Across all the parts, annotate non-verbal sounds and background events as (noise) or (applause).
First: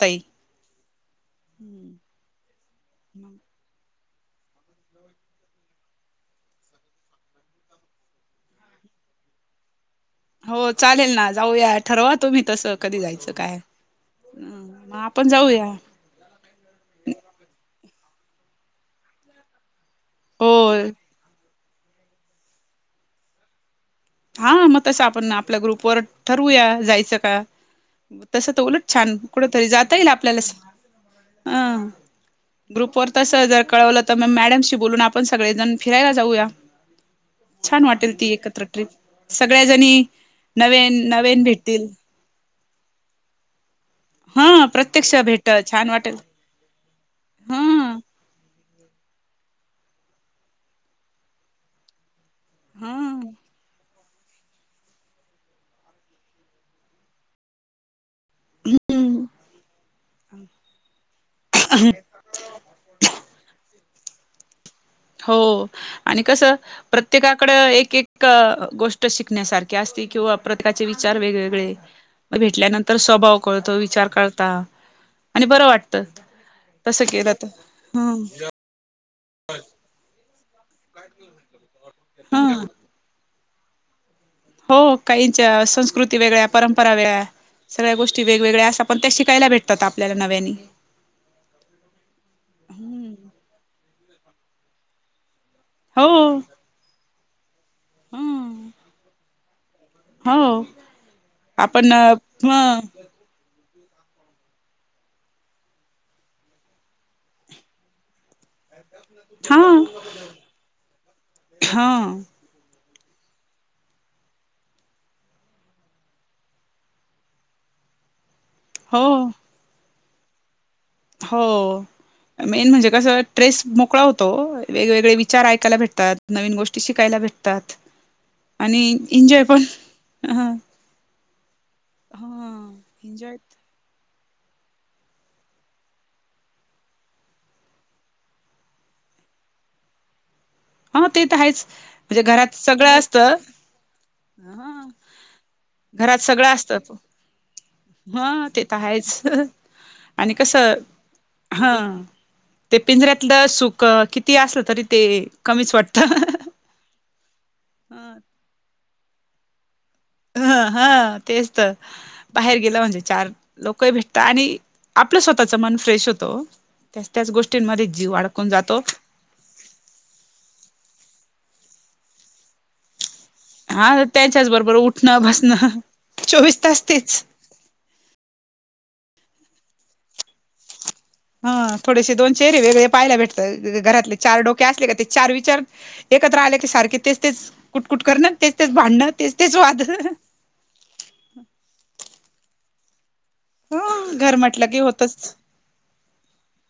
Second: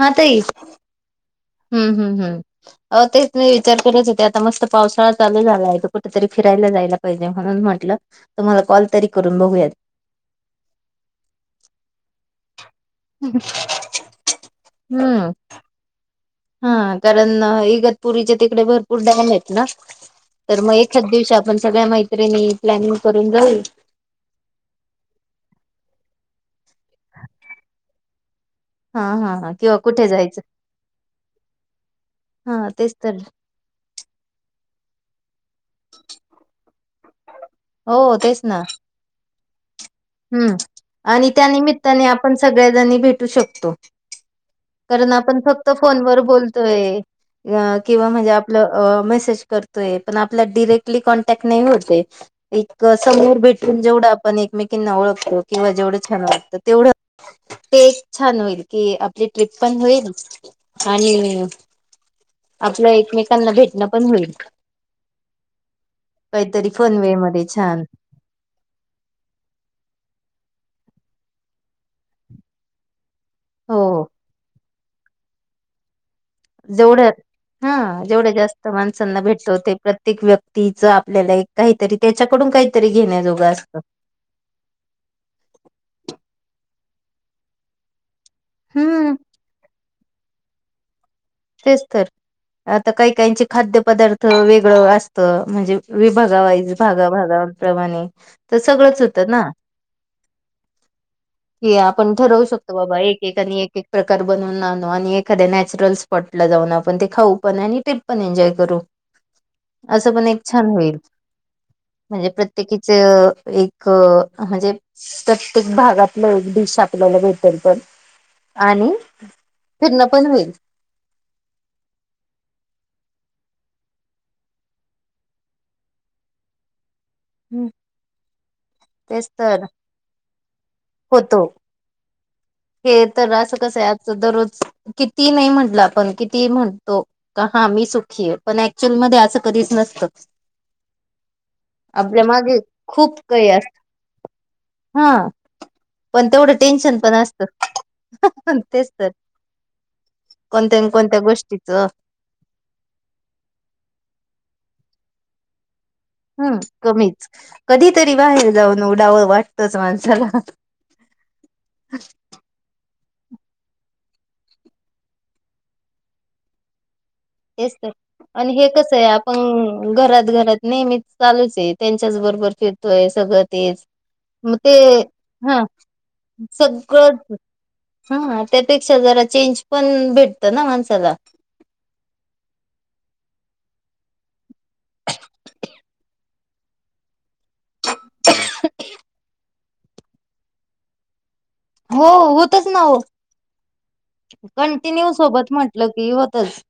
हा ताई हम्म हम्म हम्म. अ तेच मी विचार करत होते. आता मस्त पावसाळा चालू झालाय कुठेतरी फिरायला जायला. पाहिजे म्हणून म्हटलं तुम्हाला कॉल तरी करून बघूयात. हो चालेल ना, जाऊया ठरवा तुम्ही तसं. कधी जायचं काय, मग आपण हम्म. जाऊया. हा कारण इगतपुरीचे तिकडे भर पूर डैम आहेत ना. हो तर मग एच दिवशी आपण सगळ्या मैत्रिणी प्लॅनिंग करून जाऊ. हा मग तसं आपण आपल्या ग्रुपवर ठरवूया. जायचं का तसं तर उलटं हा छान हा कुठ हा तरी किंवा जाता कुठे येईल आपल्याला जायचं असं. अ हा तेच ग्रुप वर तर तसं जर कळवलं. तर मग मॅडमशी बोलून आपण सगळेजण फिरायला जाऊया. छान हो वाटेल ती तेच ना एकत्र ट्रिप. सगळ्याजणी. हम्म. आणि नवीन भेटतील त्यानिमित्ताने आपण सगळ्याजणी भेटू शकतो. हा कारण प्रत्यक्ष आपण भेट फक्त छान वाटेल फोनवर बोलतोय. हा किंवा म्हणजे आपलं मेसेज करतोय. पण आपल्या डिरेक्टली कॉन्टैक्ट नाही होते. एक समोर हा भेटून जेवढं आपण एकमेकींना ओळखतो. किंवा जेवढं छान वाटतं तेवढं. ते एक छान होईल. की आपली ट्रिप पण होईल आणि, (inaudible) आपलं एकमेकांना भेटणं पण होईल. हो आणि कसं काहीतरी फनवे मध्ये प्रत्येकाकडं छान एक एक. गोष्ट शिकण्यासारखी असती. किंवा प्रत्येकाचे विचार वेगवेगळे भेटल्यानं तर स्वभाव कळतो. हो विचार करता आणि बरं वाट त तस जेवढं केलं तर हा हम्. जेवढ्या जास्त माणसांना भेटत होते. प्रत्येक व्यक्तीचा आपल्याला एक काहीतरी त्यांच्याकडून हम्म काही, काही तरी घेण्याजोगं असतं. हो काहीचा संस्कृती वेगळ्या परंपरा वेगळ्या. सगळ्या गोष्टी वेगवेगळ्यां अशा पण हम्म त्या शिकायला भेटतात आपल्याला नव्याने. तेच तर आता काही काहीचे खाद्य पदार्थ वेगळं अस ध म्हणजे हो हो विभागावाईज भागाभागाप्रमाणे तर हं. सगळंच होतं ना. हो की आपण ठरवू शकतो. बाबा एक एकाने एक एक. प्रकार बनवून आणू आणि एखाद्या नॅचरलस. स्पॉट ला जाऊन आपण ते खाऊ पण आणि ट्रिप एन्जॉय करू. हा असं पण एक छान होईल. हा म्हणजे प्रत्य (unintelligible) एक म्हणजे. प्रत्येक भागातलं एक डिश आपल्याला भेटेल पण. आणि हो फिरणं पण होईल. ‌ हो. मेन म्हणजे कसं ट्रेस मोकळा होतो. वेगवेगळे विचार ऐकायला भेटतात नवीन गोष्टी शिकायला भेट तात आणि तेच एंजॉय पण तर ह. होतो. हा. हे तर असं कसं आहे. आज दररोज किती नाही म्हटलं आपण किती म्हणतो. का हा मी सुखी आहे. पण ऍक्च्युअल मध्ये असं कधीच नसतं. हा ते तर आहेच. म्हणजे आपल्या घरात मागे सगळं असत. खूप काही अस ह हा घरात पण सगळं तेवढं असतात. टेन्शन पण असतं हा ते तर आहेच आणि कसं कोणत्या न कोणत्या ह. गोष्टीच ते पिंजऱ्यातलं सुख किती असलं तरी ते कमीच वाटतं. हम्म. कमीच कधीतरी हा बाहेर जाऊन उडाव वाटतंच माणसाला. हा तेच तर. बाहेर गेला म्हणजे चार लोक भेटतात. आणि आपलं स्वतःच मन फ्रेश होतो. त्याच त्याच तेच गोष्टींमध्ये तर जीव अडकून आणि हे जातो. कसं आहे आपण घरात घरात नेहमीच चांलूच ये. त्यांच्याचबरोबर फिर टोय सगळं तेच हा त्याच्याच मग बरोबर ते उठणं हा बसणं चोवीस तास तेच सगळं. हा त्यापेक्षा जरा चेंज पण भेटतं ना माणसाला. हा थोडेसे दोन चेहरेवेगळे पाहायला भेटतात. घरातले चार डोके असले का चार विचार एक. एकत्र आले की सारखे तेच तेच कुटकुट करणं तेच तेच भांडणं तेच तेच वाद. हो होतंच ना हो. हं घर म्हटलं की कंटिन्यू होतच त्याच सोबत म्हटलं की होतंच.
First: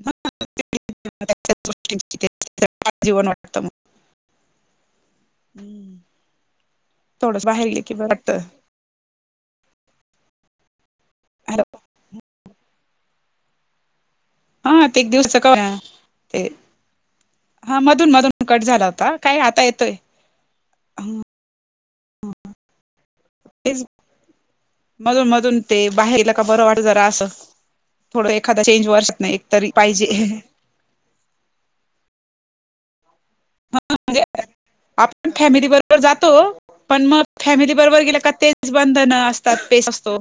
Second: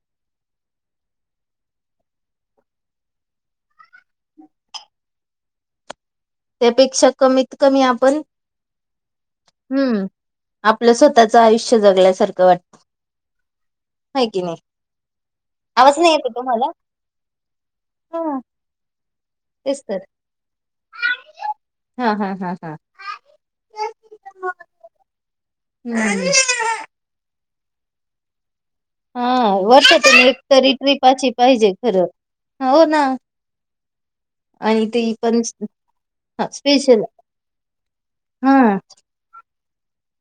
(unintelligible) (unintelligible) जीवन वाटत मग. त्यापेक्षा थोडस कमीत बाहेर कमी गेलं की आपण. बरं हम्म. आपलं स्वतःच वाटत आयुष्य जगल्यासारखं वाटत. हाय की नाही. हा ते एक दिवसाचं क आवाज नाही येत ते तुम्हाला? हा मधून हा मधून कट झाला होता. काय आता तेच येतोय. तर हम्म. हा हा हा हा. हेच मधूनमधून ते हम्म. बाहेरला का बरं वाटत जरा असं. थोडं एखादं चेंज वर्षातन हा एक तरी पाहिजे. वर्षातून एक तरी ट्रिप. पाची पाहिजे खरं हो ना. (unintelligible) म्हणजे. आणि ते आपण पण फॅमिली बरोबर जातो. स्पेशल पण मंग फॅमिली बरोबर गेलो का हा तेच बंधन अस तात तेच असतो.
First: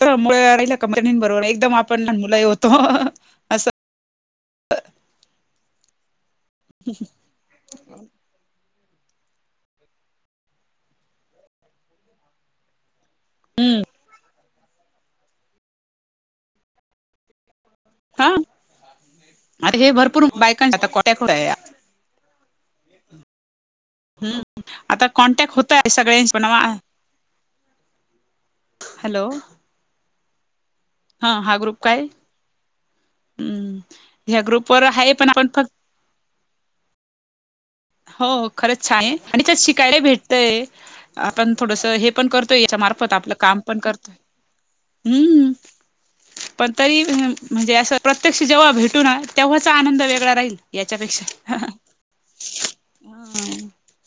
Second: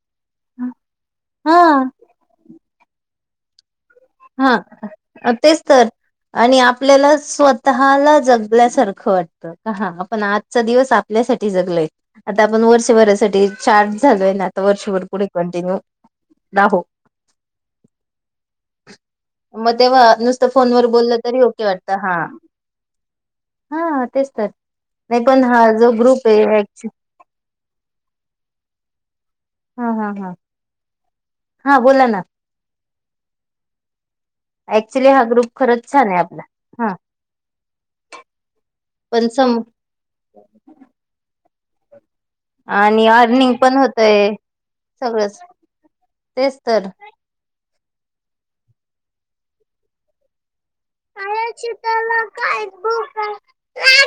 एकदम हा. आपण लहान मुलंही होतो. हह हा तेच तर आणि आपल्याला स्व स्वतःहाला जगल्यासारखं वाटतं. हा पण आजचा दिवस आपल्यासाठी जगलोय. आता आपण वर्षभरच. चार्ट झालंय ना आता वर्षभर पुढे कंटिन्यू राहो. (unintelligible) मग आता हे तेव्हा भरपूर नुसतं बायकांचे फोनवर आता बोलं कॉन्टॅक्ट होत तरी आहे ओके वाटत हा. हा तेच हम्म तर आता नाही पण कॉन्टॅक्ट हा होत आहे जो ग्रुप सगळ्यांशी आहे पण येच्यु हॅलो. हा हा हा. हा हा ग्रुप बोला काय. ना हम्म ह्या ग्रुप वर ऍक्च्युली हाय. हा पण ग्रुप आपण फ खरंच छान आहे आपला हा. हो खरंच छान आहे. पण आणि सम शिकायला भेटतंय आपण थोडंसं हे, पण करतोय. आणि याच्यामार्फत आपलं अर्निंग काम पण करतोय होतय सगळंच हम्म. तेच पण तर तरी मी म्हणजे असं. प्रत्यक्ष जेव्हा भेटू ना तेव्हाचा आनंद वेगळा राहील यांच्यापेक्षा. त्याला (unintelligible)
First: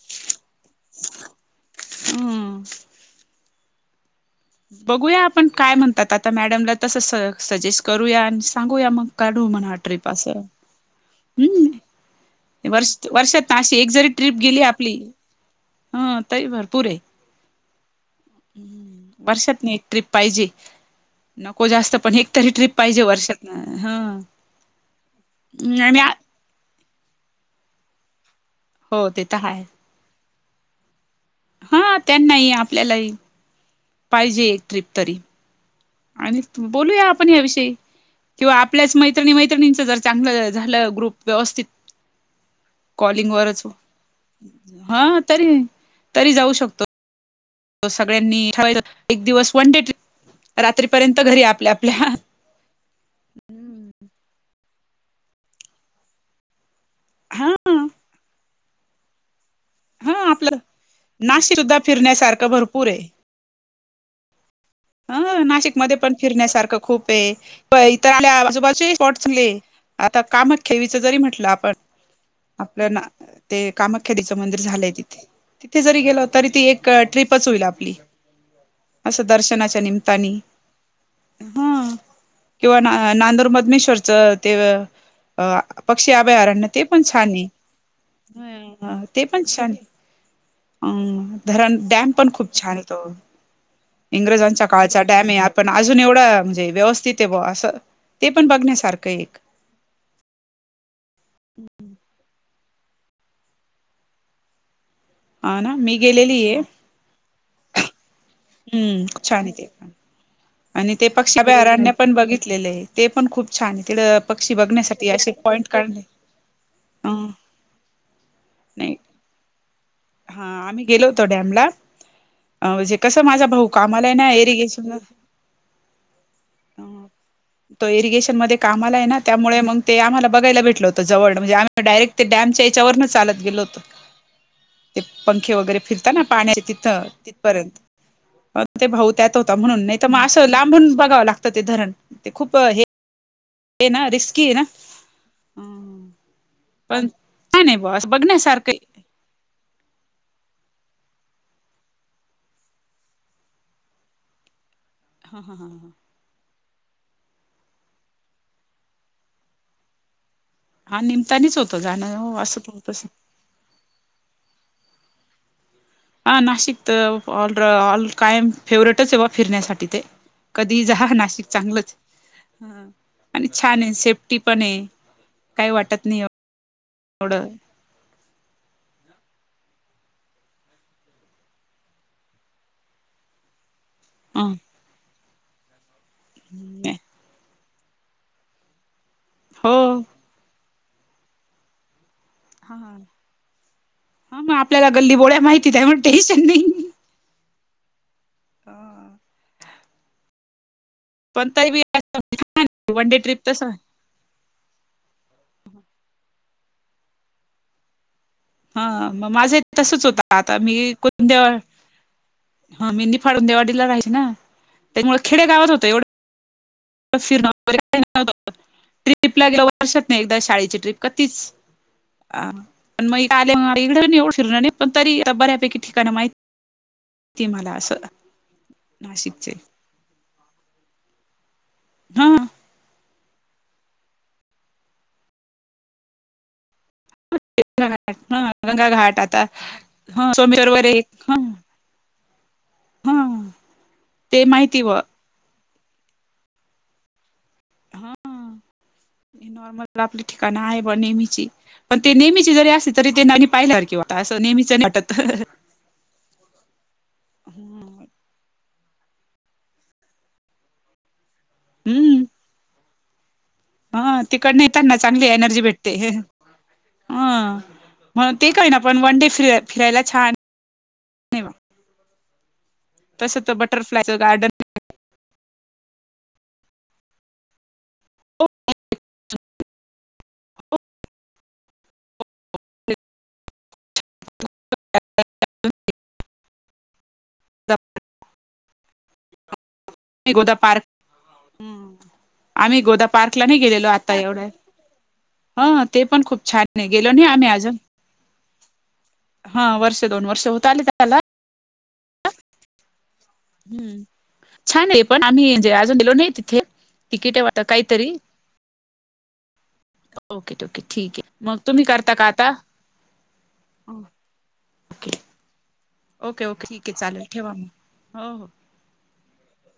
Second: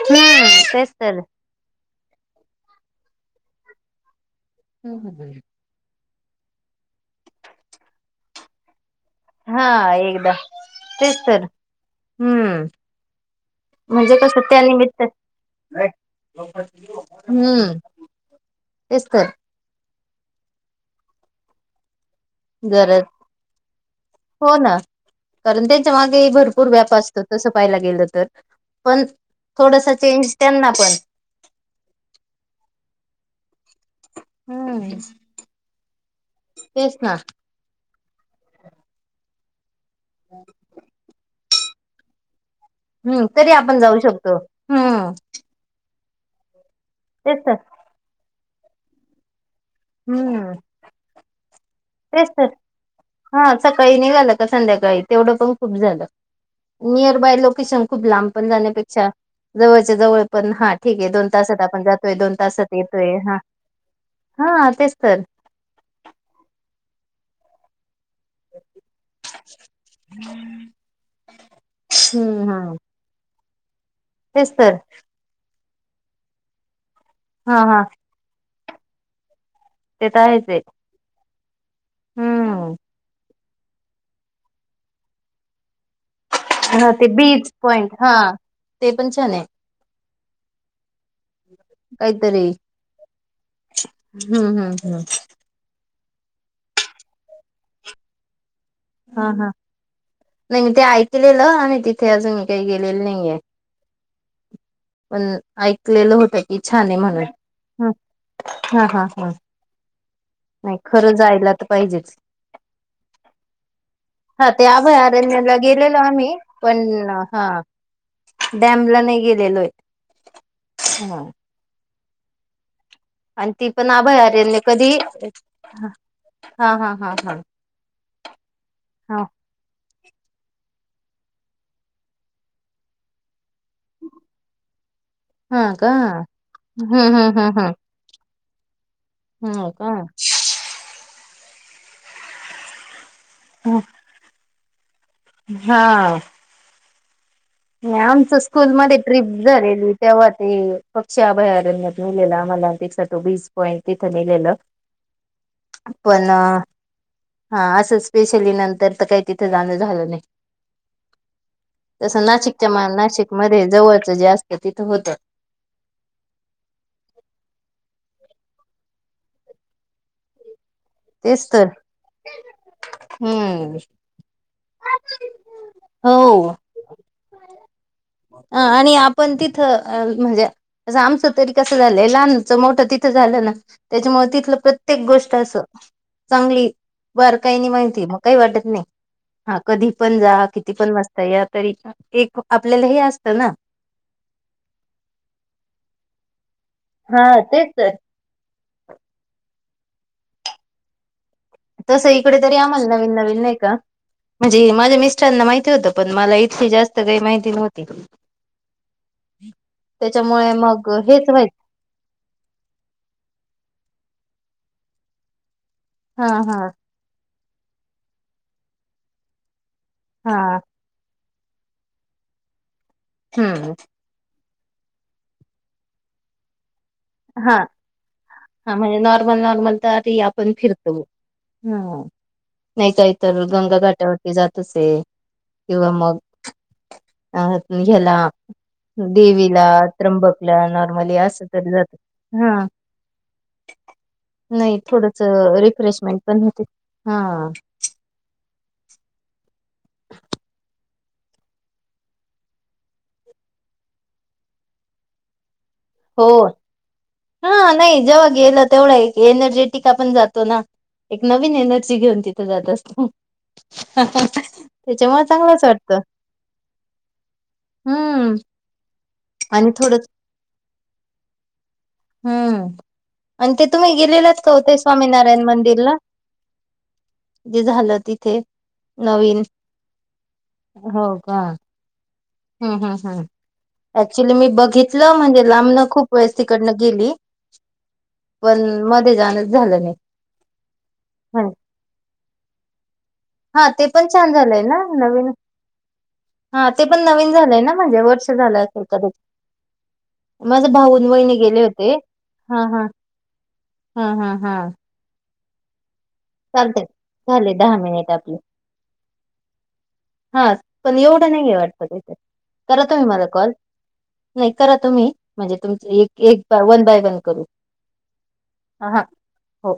तेच तर अम. बघूया आपण काय म्हणतात. आता मॅडमला तसं सजेस्ट करूया आणि सांगूया मग. काढू म्हणाव हा ट्रिप एकदा असं तेच तर हम. हम्म वर्ष वर्षातन अशी एक जरी म्हणजे ट्रिप कसं गेली आपली. त्यानिमित्त ह तरी भरपूर आहे हम्म. तेच तर वर्षात एक ट्रीप पाहिजे. नको जास्त पण एक. तरी ट्रीप गरज पाहिजे वर्षात ह हो ना कारण नाही त्यांच्या नाही. मागे भरपूर व्याप असत तसं पाहायला गेलं. तर पण हो ते तर आहे थोडस चेंज त्यांना पण. हा त्यांनाही आपल्यालाही पाहिजे एक ट्रीप हम्म तरी. आणि तेच बोलूया ना आपण याविषयी किंवा आपल्याच मैत्रिणी मैत्रिणींच जर. चांगलं झालं ग्रुप व्यवस्थित. हम्म कॉलिंग तरी वरचं आपण जाऊ शकतो हा हम्म तरी तरी जाऊ शकतो. तेच तर. तर सगळ्यांनी ठेवायच एक दिवस वन डे ट्रीप. हम्म. रात्रीपर्यंत घरी आपल्या आपल्या. तेच हा सकाळी निघालं का, संध्याकाळी तेवढं पण खूप झालं. नियर बाय हा लोकेशन खूप लांब पण जाण्यापेक्षा. जवळच्या जवळ पण हा ठीक आहे. दोन नाशिक तासात सुद्धा आपण जातोय दोन फिरण्यासारखं तासात भरपूर येतोय हा. हा तेच. तर अ नाशिकमध्ये पण फिरण्यासारखं खूप ये. इथ आल्या आजोबाचे स्पॉट चांगले. आता काम खेवीच जरी म्हटलं आपण. हम्म हम्म आपल्या ना. ते कामाख्या देवीचं तेच मंदिर तर झालंय तिथे. तिथे जरी गेलो तरी ती एक ट्रीप चं हा होईल हा आपली. असं दर्शनाच्या ते तर निम्तानी. आहेच आहे हा हम्म किंवा ना नांदूर मधनेश्वरचं ते. अ पक्षी अभयअरण्य ते हा पण छान ये. बीच पॉइंट हा ते पण छान ये अ. धरण डॅम पण काहीतरी खूप छानाय तो. हम्म इंग्रजांच्या हम्म हम्म काळचा डॅम आपण अजून एवढ म्हणजे व्यवस्थित ये बुवा असं ते पण बघण्या हा हा नाही मी ते ऐकलेलं आणि तिथे अजून ही. ते गेलेले नाहीे ये. पण हा ना मी ऐकलेलं होतं गेलेली की छान आहे म्हणून. हं, हा हा हम्म हा छान आहेे ते पण. नाही आणि ते खरं जायला तर पक्षाभयारण्य पण पाहिजेच बघितलेले आहे. ते पण खूप छान आहे तिकडं प हा ते अभयारणला गेलेलो आम्ही, पण अ हा डॅम ला नाही गेलेलोय. हा आम्ही गेलो हा. होतो डॅम ला. अ जे कसं माझा आणि भाऊ ती पण कामाला ना अभयारण्य कधी इरिगेशनला. हा हा हा हा तो इरिगेशन मध्ये काम आला आहे ना, त्यामुळे मग ते आम्हाला बघायला भेटलं होतं जवळ म्हणजे आम्ही मग डायरेक्ट ते डॅमच्या याच्यावरून चालत गेलो होतो. ते पंखे हा वगैरे का? फिरतात पाण्या हम्म तिथं, हम्म हम्म तिथपर्यंत. हम्म. मग ते भाऊ त्यात होता हो म्हणून का? नाही तर मग असं लांबून बघावं लागतं ते धरण ते खूप हे. आहे ना रिस्की आहे ना? हा पण छान आहे बुवा आणि असं आमचं बघण्यासारखं आहे स्कूलमध्ये. ट्रीप झालेली तेव्हा ते, पक्षी अभयारण्यात मिलेला आम्हाला ते साठो बीस. होय तिथं नेलेलं. हा हा हा ह. पण हा असं स्पेशली नंतर तर काही तिथे जाणं झालं नाही. हा निमतानीच होतं जाणं हो असं कोणतस. किक मारे जवळचं जे असतं तिथं होतं हा नाशिकत ऑल ऑ कायम फेवरेटच आहे बा फिरण्यासाठी ते. कधी जाहा नाशिक तेच तर. चांगलंच. हा आणि हम्म छान आहे, सेफ्टी पण आहे काही वाटत नाही. अप हो. थोडं. अ आणि आपण तिथं म्हणजे. म्हणजे आमचं तरी कसं झालंय, लहानच मोठ तिथं झालं ना. त्याच्यामुळे ह तिथलं प्रत्येक गोष्ट असं चांगली बारकाईने माहितीय का, मग काही वाटत नाही हो कधी पण कि. किती पण वाजता या तरी, एक आपल्याला हे असतं ना. ह मग आपल्याला गल्ली बोळ्या माहिती आहे त्यामुळ टेन्शन नाही. हा तेच तर. हा तरी बी तस इकडे तरी आम्हाल वन डे नवीन ट्रिप नवीन नाही तस का. म्हणजे माझ्या मिस्टरांना माहिती होतं, पण मला इतकी जास्त काही माहिती नव्हती. हा मग माझं तसच होत त्याच्यामुळे आता मी मग हेच कोणद्या व्हायच ह मेंदी फाडून देवाडीला राहायची ना, त्याच्यामुळे खेडे गावात होत एवढं हा हा. फिरणे वगैरे, ट्रिपला गेला वर्षात ना एकदा हा शाळेची ट्रिप का तिच हा महिना आले हम्म फिरल नाही, उशिराने. पण तरी बऱ्यापैकी ठिकाण माहित हा हा, म्हणजे नॉर्मल नाशिकचे नॉर्मल तरी आपण फिरतो. हा हा, नाहीच आहेत. तर गंगा घाटावरती जात असेल किंवा मग. अ ते ह्याला गंगाघाट हा गंगाघाट आता देवीला ह त्र्यंबकला सोमेश्वर वगैरे नॉर्मली एक ह असं तरी जात. हा, ह ते नाही माहिती व थोड. थोडस रिफ्रेशमेंट पण होत, हा हा. हा नॉर्मल आपली ठिकाणं आहे ब नेहमीची. पण ते नेहमीची जरी असली तरी ते नवीन पाहिल्यासारखी वाटतात असं नेहमीच नाही वाटत. हो हा नाही जेव्हा गेलं तेवढं एक एनर्जेटिक जातो ना. एक नवीन एनर्जी घेऊन हम्म तिथं जात असतो. हा तिकडंन येताना त्याच्यामुळे चांगली एनर्जी चांगलंच भेटते. वाटतं हं मग हम्म ते काही ना पण वन डे फि आणि थोडं फिरायला छान. नाही हम्म तसं आणि तर ते तुम्ही बटरफ्लायचं गेलेलात गार्डन का ओ ते स्वामीनारायण मंदिरला. जे झालं तिथे नवीन हो का. हम् हम् हम् ऍक्च्युली मी बघितलं म्हणजे लांबनं खूप वेळेस तिकडनं गेली. (inaudible) पण मध्ये जाणच झालं नाही. गोदा म्हण पार्क आम्ही गोदा पार्क ला नाही गेलेलो आता एवढ्या. अवीन (unintelligible) हा ते पण खूप छान ये. पण नवीन झालंय ना वर्ष झालं असेल कदाचित हा वर्ष दोन वर्ष होत माझा आले भाऊ. त्याला ते गेले होते हा हा. हम्म हा हा हा छान आहे ते पण आम्ही जे अजून गेलो नाही. तिथे चालतय तिकिट आहे झाले वाटत दहा मिनिट काहीतरी. आपले हा ओके ओके पण ठीक एवढ नाही आहे. मग वाटत तुम्ही काहीतरी करता का आता करा तुम्ही मला कॉल. नाही करा तुम्ही ओके म्हणजे तुमच ऐक. ओके ओके ठीक आहे. चालेल ठेवा मग हो हो. हा. हो